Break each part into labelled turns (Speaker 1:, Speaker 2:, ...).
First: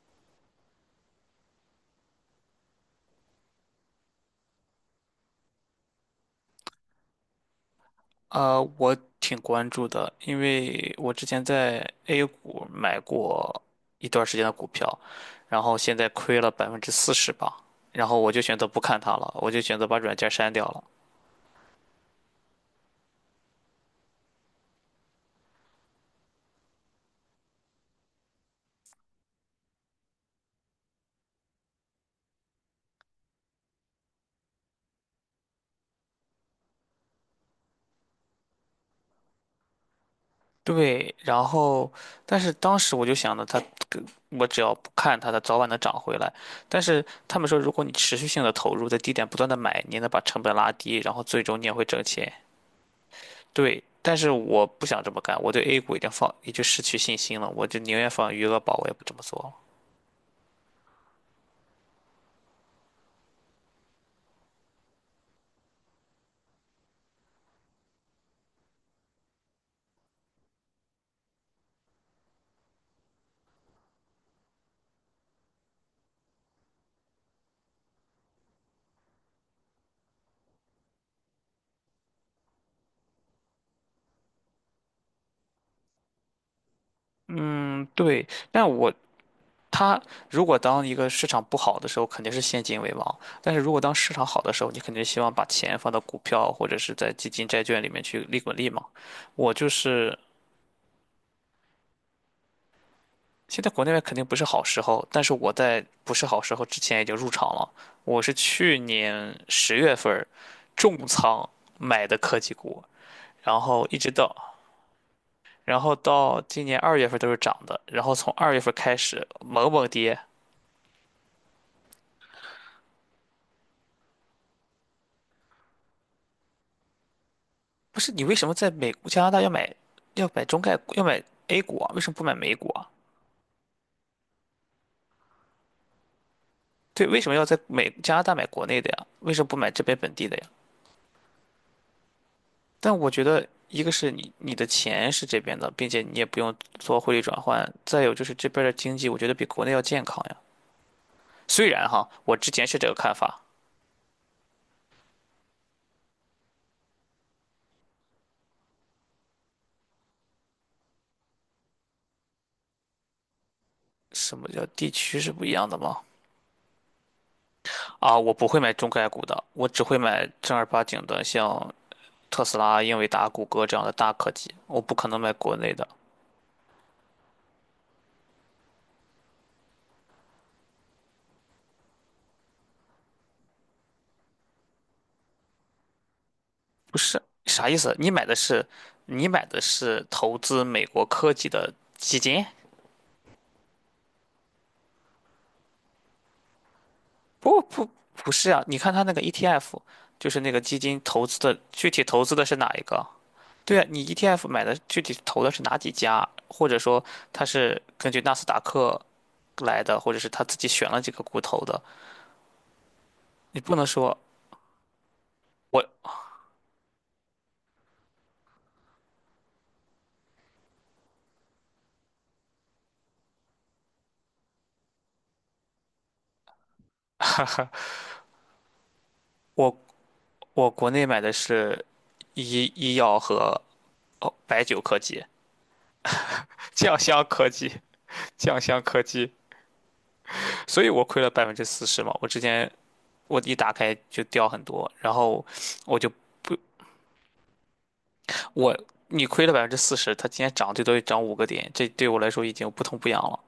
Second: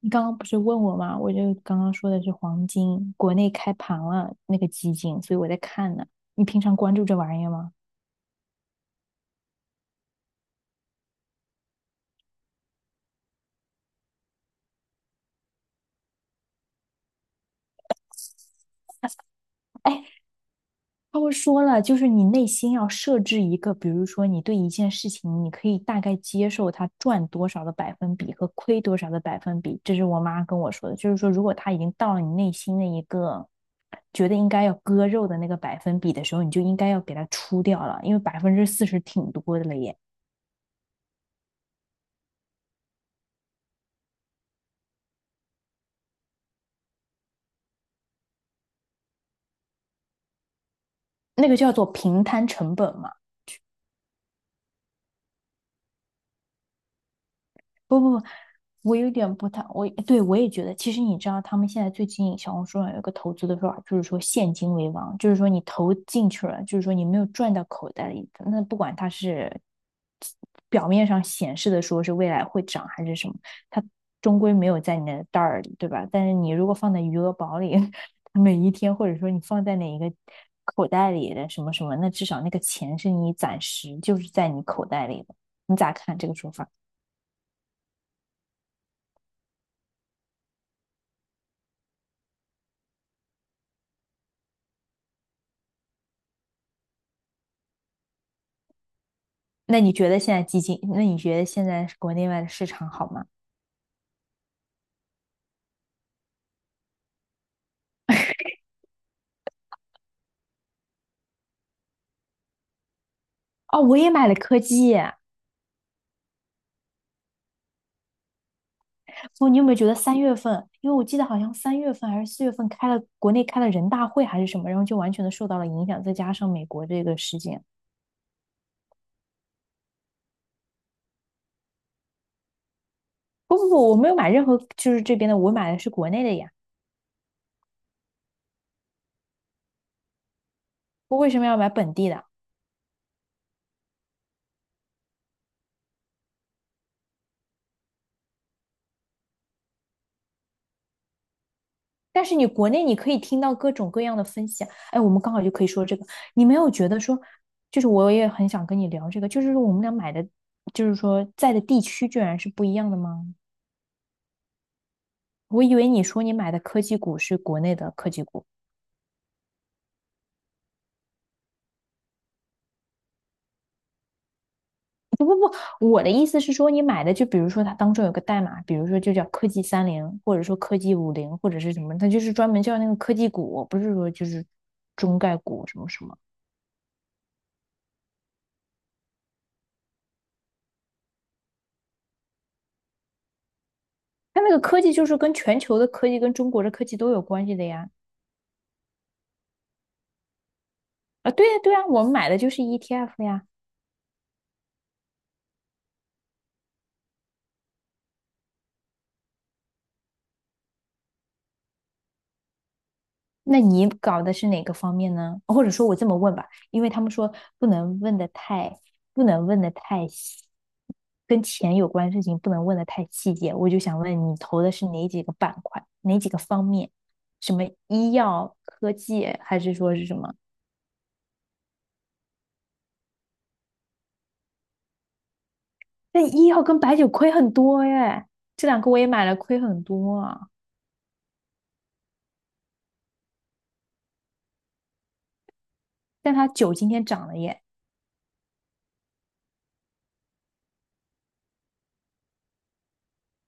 Speaker 1: 你刚刚不是问我吗？我就刚刚说的是黄金，国内开盘了那个基金，所以我在看呢。你平常关注这玩意儿吗？
Speaker 2: 我挺关注的，因为我之前在 A 股买过一段时间的股票，然后现在亏了百分之四十吧，然后我就选择不看它了，我就选择把
Speaker 1: 哎，
Speaker 2: 软件删掉了。
Speaker 1: 他会说了，就是你内心要设置一个，比如说你对一件事情，你可以大概接受它赚多少的百分比和亏多少的百分比。这是我妈跟我说的，就是说如果它已经到了你内心的一个觉得应该要割肉的那个百分比的时候，你就应该要给它出掉了，因为40%挺多的了耶。
Speaker 2: 对，然后，但是当时我就想着它，我只要不看它，它早晚能涨回来。但是他们说，如果你持续性的投入，在低点不断的买，你能把成本拉低，然后最
Speaker 1: 那个
Speaker 2: 终你也
Speaker 1: 叫
Speaker 2: 会
Speaker 1: 做
Speaker 2: 挣
Speaker 1: 平
Speaker 2: 钱。
Speaker 1: 摊成本嘛。
Speaker 2: 对，但是我不想这么干，我对 A 股已经放，已经失去信心了，我就宁
Speaker 1: 不
Speaker 2: 愿
Speaker 1: 不不，
Speaker 2: 放余额宝，我也
Speaker 1: 我
Speaker 2: 不
Speaker 1: 有
Speaker 2: 这么
Speaker 1: 点
Speaker 2: 做
Speaker 1: 不太，
Speaker 2: 了。
Speaker 1: 我也觉得，其实你知道，他们现在最近小红书上有一个投资的说法，就是说现金为王，就是说你投进去了，就是说你没有赚到口袋里的，那不管它是表面上显示的说是未来会涨还是什么，它终归没有在你的袋儿里，对吧？但是你如果放在余额宝里，每一天或者说你放在哪一个口袋里的什么什么，那至少那个钱是你暂时就是在你口袋里的。你咋看这个说法？
Speaker 2: 嗯，对，但我它如果当一个市场不好的时候，肯定是现金为王，但是如果当市场好的时候，你肯定希望把钱放到股票或者是在基金、债券里面去利滚利嘛。我就
Speaker 1: 那你觉
Speaker 2: 是
Speaker 1: 得现在基金，那你觉得现在国内外的市场好吗？
Speaker 2: 现在国内外肯定不是好时候，但是我在不是好时候之前已经入场了，我是去年10月份儿重仓买的科技股。然
Speaker 1: 哦，
Speaker 2: 后
Speaker 1: 我
Speaker 2: 一直
Speaker 1: 也买
Speaker 2: 到，
Speaker 1: 了科技。
Speaker 2: 然后到今年二月份都是涨的，然后从二月份开始
Speaker 1: 不，你有
Speaker 2: 猛
Speaker 1: 没有
Speaker 2: 猛
Speaker 1: 觉得
Speaker 2: 跌。
Speaker 1: 三月份？因为我记得好像三月份还是4月份开了国内开了人大会还是什么，然后就完全的受到了影响，再加上美国这个事件。
Speaker 2: 不是你为什么在美加拿大要买中概股要买 A 股啊？为什么不买美股啊？
Speaker 1: 不不不，我没有买任何就是这边的，我买的是国内的呀。
Speaker 2: 对，为什么要在美加拿大买国内的呀？为什么不买这边本地的呀？
Speaker 1: 我为什么要买本地的？
Speaker 2: 但我觉得，一个是你的钱是这边的，并且你也不用做汇率转换，再有就是这边的经济，我觉得比国内要健康呀。虽然哈，
Speaker 1: 但
Speaker 2: 我
Speaker 1: 是你
Speaker 2: 之前
Speaker 1: 国
Speaker 2: 是
Speaker 1: 内
Speaker 2: 这个
Speaker 1: 你可
Speaker 2: 看
Speaker 1: 以听
Speaker 2: 法，
Speaker 1: 到各种各样的分析啊哎，我们刚好就可以说这个。你没有觉得说，就是我也很想跟你聊这个，就是说我们俩买的，就是说在的地区居然是不一样的吗？
Speaker 2: 什么叫地区是不一
Speaker 1: 我
Speaker 2: 样
Speaker 1: 以
Speaker 2: 的
Speaker 1: 为
Speaker 2: 吗？
Speaker 1: 你说你买的科技股是国内的科
Speaker 2: 啊，
Speaker 1: 技
Speaker 2: 我不
Speaker 1: 股，
Speaker 2: 会买中概股的，我只会买正儿八经的，像特斯拉、英伟达、谷歌这样的大科技，我不可能
Speaker 1: 不
Speaker 2: 买
Speaker 1: 不
Speaker 2: 国内的。
Speaker 1: 不，我的意思是说你买的，就比如说它当中有个代码，比如说就叫科技30，或者说科技50，或者是什么，它就是专门叫那个科技股，不是说就是中概股什么什么。
Speaker 2: 不是，啥意思？你买的是投资美国科技的基金？
Speaker 1: 它那个科技就是跟全球的科技跟中国的科技都有关系
Speaker 2: 不
Speaker 1: 的
Speaker 2: 不
Speaker 1: 呀。
Speaker 2: 不是啊，你看它那个 ETF,就是那个基金投
Speaker 1: 啊，
Speaker 2: 资
Speaker 1: 对呀
Speaker 2: 的，
Speaker 1: 对呀，
Speaker 2: 具体
Speaker 1: 我们
Speaker 2: 投
Speaker 1: 买
Speaker 2: 资
Speaker 1: 的
Speaker 2: 的
Speaker 1: 就
Speaker 2: 是
Speaker 1: 是
Speaker 2: 哪一个？
Speaker 1: ETF 呀。
Speaker 2: 对啊，你 ETF 买的具体投的是哪几家？或者说它是根据纳斯达克来的，或者是他自己选了几个股投的？你
Speaker 1: 那
Speaker 2: 不能
Speaker 1: 你
Speaker 2: 说
Speaker 1: 搞的是哪个方面呢？或者说我这
Speaker 2: 我
Speaker 1: 么问吧，因为他们说不能问的太，不能问的太细，跟钱有关的事情不能问的太细节。我就想问你投的是哪几个板块，哪几个方面？什么医药、科技，还是
Speaker 2: 我
Speaker 1: 说是什么？
Speaker 2: 国内买的是医药和哦白酒科技、
Speaker 1: 那医药跟白
Speaker 2: 酱
Speaker 1: 酒
Speaker 2: 香
Speaker 1: 亏
Speaker 2: 科
Speaker 1: 很
Speaker 2: 技、
Speaker 1: 多耶，
Speaker 2: 酱
Speaker 1: 这两
Speaker 2: 香
Speaker 1: 个我
Speaker 2: 科
Speaker 1: 也买
Speaker 2: 技，
Speaker 1: 了，亏很多啊。
Speaker 2: 所以我亏了百分之四十嘛。我之前我一打开就掉很多，然后我就
Speaker 1: 但它
Speaker 2: 不
Speaker 1: 酒今天涨了耶。
Speaker 2: 我你亏了百分之四十，它今天涨最多也涨5个点，这对我来说已经不痛不痒了。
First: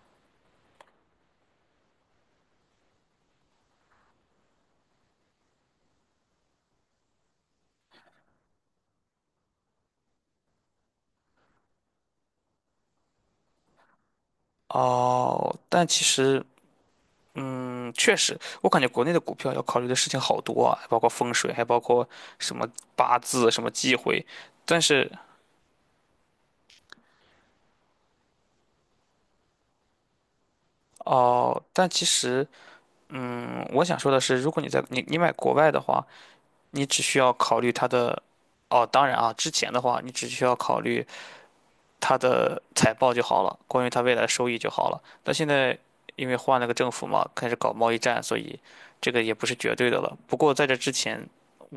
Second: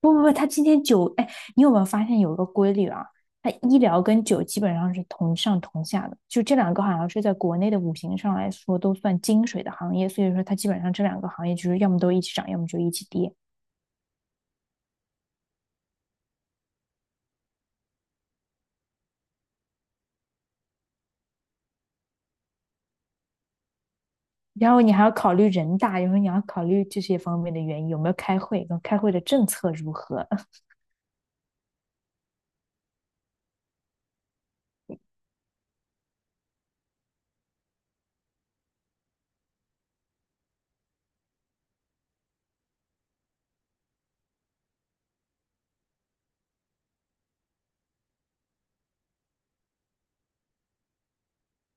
Speaker 1: 不不不，他今天酒，哎，你有没有发现有一个规律啊？他医疗跟酒基本上是同上同下的，就这两个好像是在国内的五行上来说都算金水的行业，所以说它基本上这两个行业就是要么都一起涨，要么就一起跌。
Speaker 2: 哦，但其实确实，我感觉国内的股票要考虑的事情好多啊，还包括风水，还包括什么八字、什么忌讳，
Speaker 1: 然
Speaker 2: 但
Speaker 1: 后你还
Speaker 2: 是。
Speaker 1: 要考虑人大，然后你要考虑这些方面的原因，有没有开会，跟开会的政策如何，
Speaker 2: 哦，但其实我想说的是，如果你在你买国外的话，你只需要考虑它的，哦，当然啊，之前的话，你只需要考虑它的财报就好了，关于它未来收益就好了。但现在因为换了个政府嘛，开始搞贸易战，所以这个也不是绝对的了。不过在这之前，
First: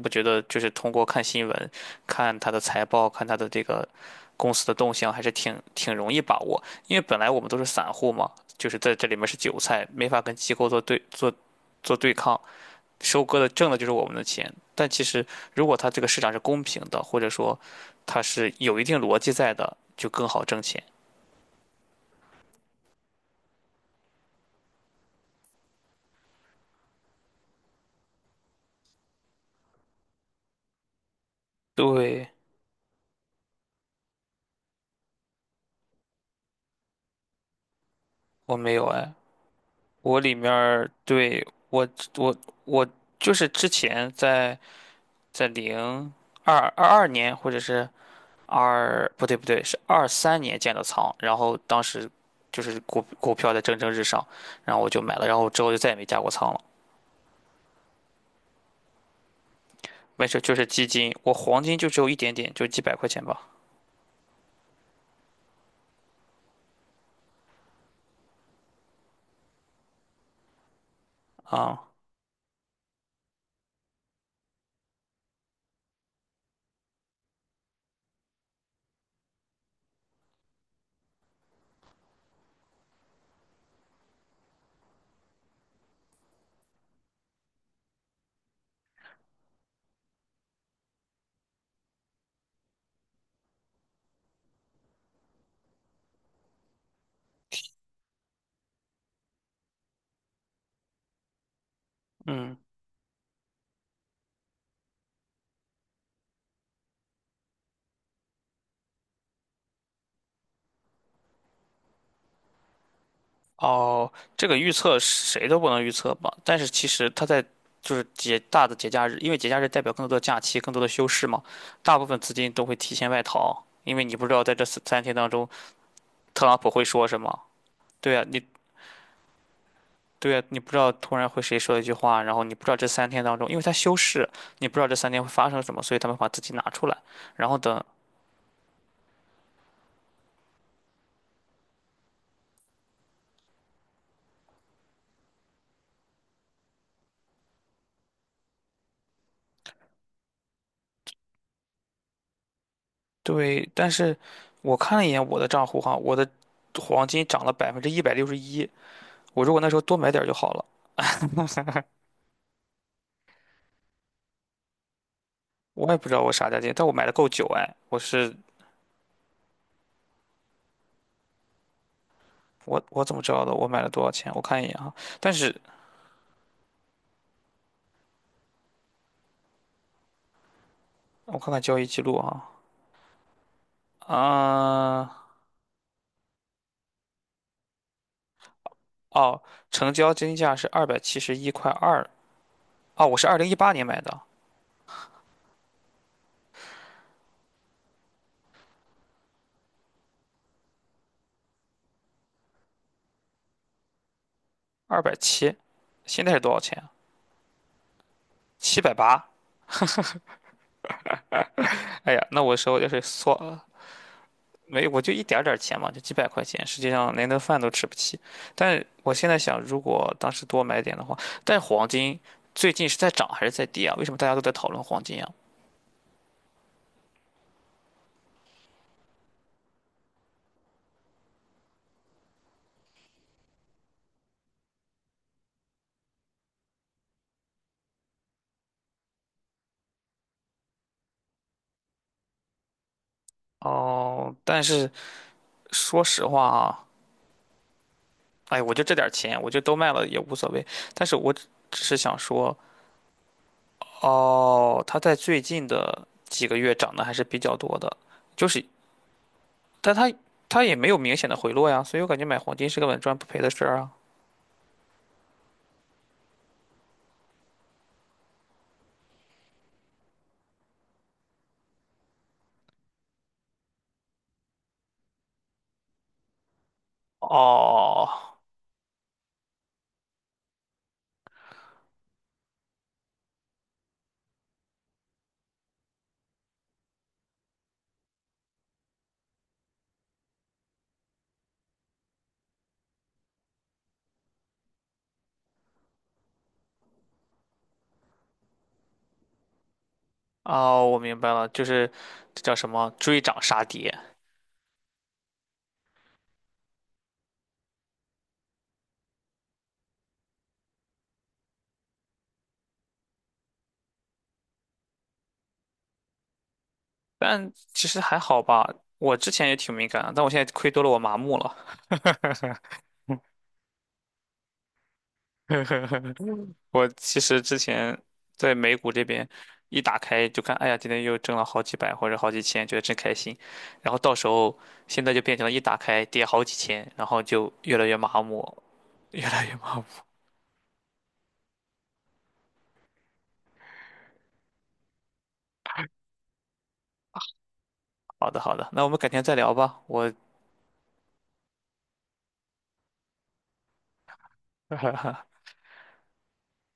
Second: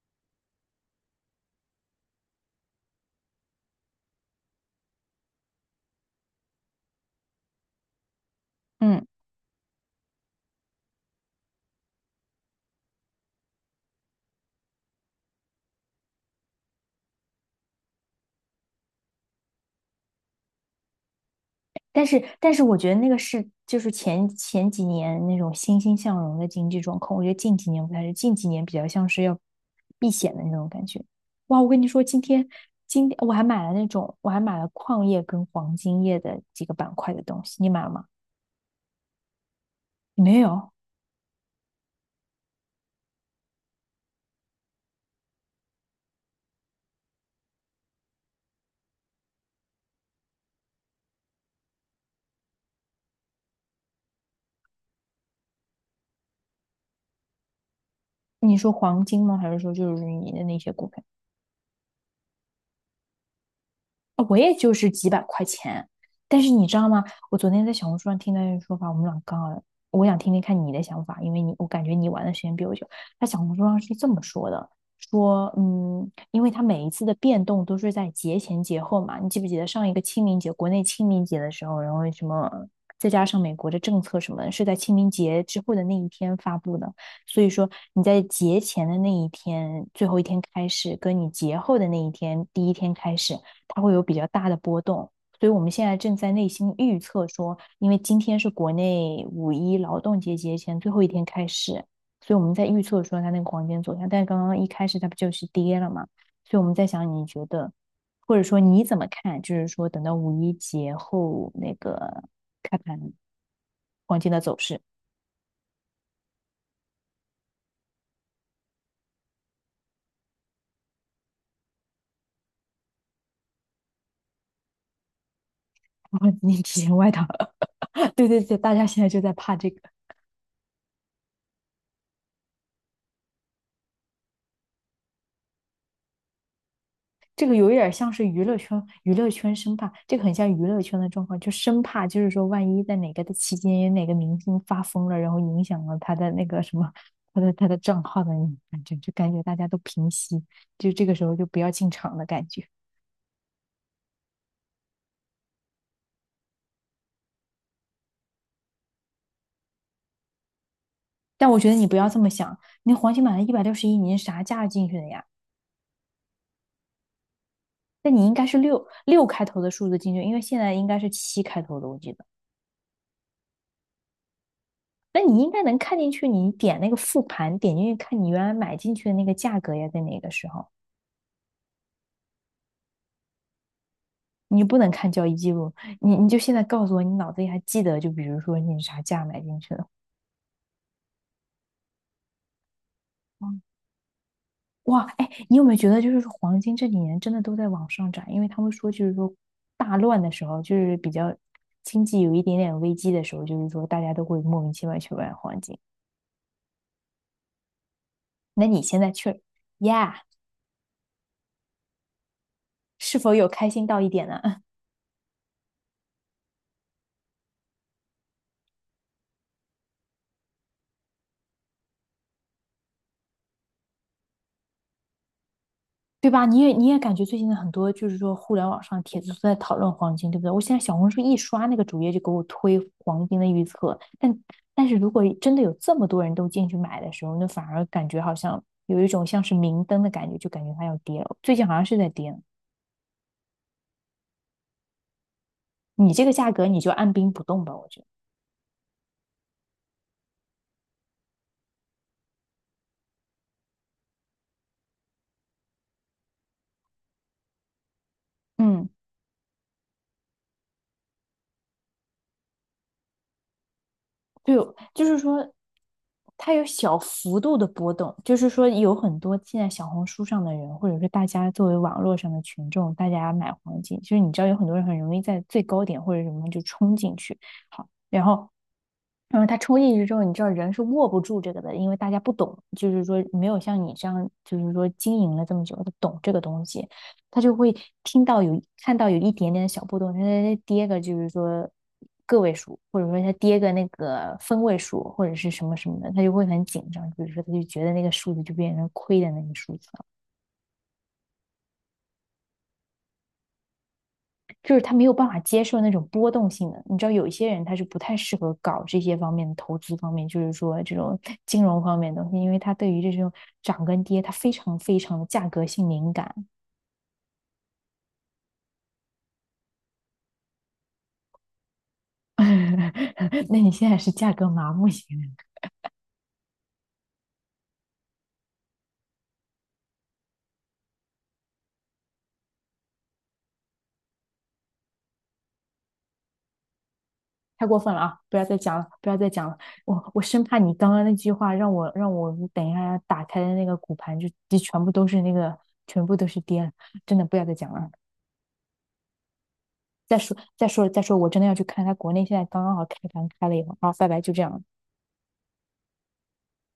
Speaker 2: 我觉得就是通过看新闻、看它的财报、看它的这个公司的动向，还是挺容易把握。因为本来我们都是散户嘛，就是在
Speaker 1: 嗯。
Speaker 2: 这里面是韭菜，没法跟机构做对抗。收割的挣的就是我们的钱。但其实，如果它这个市场是公平的，或者说它是有一定逻辑在的，就更好挣钱。
Speaker 1: 但是我觉得那个是就是前几年那种欣欣向荣的经济状况，我觉得近几年不太是，近几年比较像是要避险的那种感觉。哇，我跟你说，今
Speaker 2: 对，
Speaker 1: 天今天我还买了那种，我还买了矿业跟黄金业的几个板块的东西，你买了吗？
Speaker 2: 我没有哎，我里
Speaker 1: 没
Speaker 2: 面
Speaker 1: 有？
Speaker 2: 儿对我我就是之前在零二二二年或者是二不对不对是二三年建的仓，然后当时就是股票在蒸蒸日上，然后我就买了，然后之后就再也没加过仓了。
Speaker 1: 你说黄金吗？还是说就是
Speaker 2: 没
Speaker 1: 你
Speaker 2: 事，
Speaker 1: 的
Speaker 2: 就
Speaker 1: 那
Speaker 2: 是
Speaker 1: 些
Speaker 2: 基
Speaker 1: 股票？
Speaker 2: 金，我黄金就只有一点点，就几百块钱吧。
Speaker 1: 啊，我也就是几百块钱。但是你知道吗？我昨天在小红书上听到一个说法，我们俩刚好，我想听听看你的想法，因为你我感
Speaker 2: 啊、
Speaker 1: 觉你玩的时间比我久。他小红书上是这么说的，说嗯，因为他每一次的变动都是在节前节后嘛，你记不记得上一个清明节，国内清明节的时候，然后什么，再加上美国的政策什么的是在清明节之后的那一天发布的。所以说你在节前的那一天，最后一天开始，跟你节后的那一天，第一天开始。它会有比较大的波动。所以我们现在正在内心预测说，因为今天是国内五一劳动节节前最后一天开始，所以我们
Speaker 2: 嗯，
Speaker 1: 在预测说它那个黄金走向。但是刚刚一开始它不就是跌了嘛？所以我们在想，你觉得，或者说你怎么看？就是说等到五一节后那个开盘
Speaker 2: 哦，
Speaker 1: 黄金的
Speaker 2: 这个
Speaker 1: 走
Speaker 2: 预
Speaker 1: 势，
Speaker 2: 测谁都不能预测吧？但是其实它在就是节大的节假日，因为节假日代表更多的假期、更多的休市嘛，大部分资金都会提前外逃，因为你不知道在这三天当中，
Speaker 1: 哦
Speaker 2: 特朗
Speaker 1: 你
Speaker 2: 普
Speaker 1: 提
Speaker 2: 会
Speaker 1: 前
Speaker 2: 说
Speaker 1: 外
Speaker 2: 什
Speaker 1: 套，
Speaker 2: 么。对 啊，
Speaker 1: 对
Speaker 2: 你
Speaker 1: 对对，大家现在就在怕这个。
Speaker 2: 对啊，你不知道突然会谁说一句话，然后你不知道这三天当中，因为他休市，你不知道这三天会发生什么，所以他们把资金拿出来，
Speaker 1: 这
Speaker 2: 然
Speaker 1: 个
Speaker 2: 后
Speaker 1: 有一
Speaker 2: 等。
Speaker 1: 点像是娱乐圈，娱乐圈生怕，这个很像娱乐圈的状况，就生怕就是说，万一在哪个的期间，有哪个明星发疯了，然后影响了他的那个什么，他的账号的感觉，就感觉大家都平息，就这个时候就不要进场的感觉。
Speaker 2: 对，但是我看了一眼我的账户哈，我的黄金涨了161%，我如果那时候多买点儿就好了。
Speaker 1: 但我觉得你不要这么想，你黄金买的161，你是啥价进去的呀？
Speaker 2: 我也不知道我啥价钱，但我买的够久哎。我
Speaker 1: 那你
Speaker 2: 是
Speaker 1: 应该是六开头的数字进去，因为现在应该是七开头的，我记得。
Speaker 2: 我我怎么知道的？我买了多少钱？我看一眼啊。
Speaker 1: 那
Speaker 2: 但
Speaker 1: 你应
Speaker 2: 是
Speaker 1: 该能看进去，你点那个复盘，点进去看你原来买进去的那个价格呀，在哪个时候？
Speaker 2: 我看看交易记录啊。
Speaker 1: 你不能
Speaker 2: 啊、
Speaker 1: 看交易记录，你就现在告诉我，你脑子里还记得，就比如说你啥价买
Speaker 2: 哦，
Speaker 1: 进去的。
Speaker 2: 成交金价是271块2。哦，我是二零一
Speaker 1: 嗯
Speaker 2: 八年买的，
Speaker 1: 哇，哎，你有没有觉得，就是黄金这几年真的都在往上涨？因为他们说，就是说大乱的时候，就是比较经济有一点点危机的时候，就是说大家都会莫名其妙
Speaker 2: 二百
Speaker 1: 去买
Speaker 2: 七，
Speaker 1: 黄金。
Speaker 2: 现在是多少钱啊？
Speaker 1: 那
Speaker 2: 七
Speaker 1: 你
Speaker 2: 百
Speaker 1: 现在
Speaker 2: 八。
Speaker 1: 去呀，
Speaker 2: 哎呀，那我手要是
Speaker 1: 是否
Speaker 2: 算
Speaker 1: 有
Speaker 2: 了，
Speaker 1: 开心到一点呢？
Speaker 2: 没，我就一点儿点儿钱嘛，就几百块钱，实际上连顿饭都吃不起。但是我现在想，如果当时多买点的话，但是黄金最近是在涨还是在跌啊？为什么大家都在讨论黄金啊？
Speaker 1: 对吧？你也感觉最近的很多就是说互联网上帖子都在讨论黄金，对不对？我现在小红书一刷那个主页就给我推黄金的预测，但是如果真的有这么多人都进去买的时候，那反而感觉好像有一种像是明灯的感觉，就感觉它要跌了。最近好像是在跌，
Speaker 2: 哦，但是说
Speaker 1: 你这
Speaker 2: 实
Speaker 1: 个
Speaker 2: 话
Speaker 1: 价格你
Speaker 2: 啊，
Speaker 1: 就按兵不动吧，我觉得。
Speaker 2: 哎，我就这点儿钱，我就都卖了也无所谓。但是我只是想说，哦，它在最近的几个月涨得还是比较多的，就是，
Speaker 1: 嗯。
Speaker 2: 但它也没有明显的回落呀，所以我感觉买黄金是个稳赚不赔的事儿啊。
Speaker 1: 对，就是说，它有小幅度的波动，就是说，有很多现在小红书上的人，或者是大家作为网络上的群众，大家买黄金，就是你知道有很多人很容易在最高点或者什么就冲进去，好，
Speaker 2: 哦，
Speaker 1: 然后他冲进去之后，你知道人是握不住这个的，因为大家不懂，就是说没有像你这样，就是说经营了这么久，他懂这个东西，他就会听到有看到有一点点的小波动，他跌个就是说个位数，或者说他跌个那个分位数，或者是什么什么的，他就会很紧张，比如说他就觉得那个数字就变成亏的那个数字。
Speaker 2: 哦，我明白了，就是这叫什么追涨杀跌，
Speaker 1: 就是他没有办法接受那种波动性的。你知道，有一些人他是不太适合搞这些方面的投资方面，就是说这种 金融方面的东西，因为他对于这种涨跟跌，他非常非常的价格性敏感
Speaker 2: 但其实还好吧。我之前也挺敏感的，但我现在亏多了，我麻木了。
Speaker 1: 那你现在是价格麻木型
Speaker 2: 我其实之前在美股这边一打开就看，哎呀，今天又挣了好几百或者好几千，觉得真开心。然后到时候现在就变成了一打开跌好几千，然后就
Speaker 1: 太
Speaker 2: 越
Speaker 1: 过
Speaker 2: 来
Speaker 1: 分
Speaker 2: 越
Speaker 1: 了啊！
Speaker 2: 麻
Speaker 1: 不要再
Speaker 2: 木，
Speaker 1: 讲了，不要
Speaker 2: 越
Speaker 1: 再
Speaker 2: 来
Speaker 1: 讲
Speaker 2: 越
Speaker 1: 了。
Speaker 2: 麻木。
Speaker 1: 我生怕你刚刚那句话让我等一下打开的那个骨盘就全部都是跌了，真的不要再讲了。
Speaker 2: 好的，好的，那我们改天再聊吧。我
Speaker 1: 再说，我真的要去看他国内现在刚刚好开盘开了以后，然后拜拜，就这样。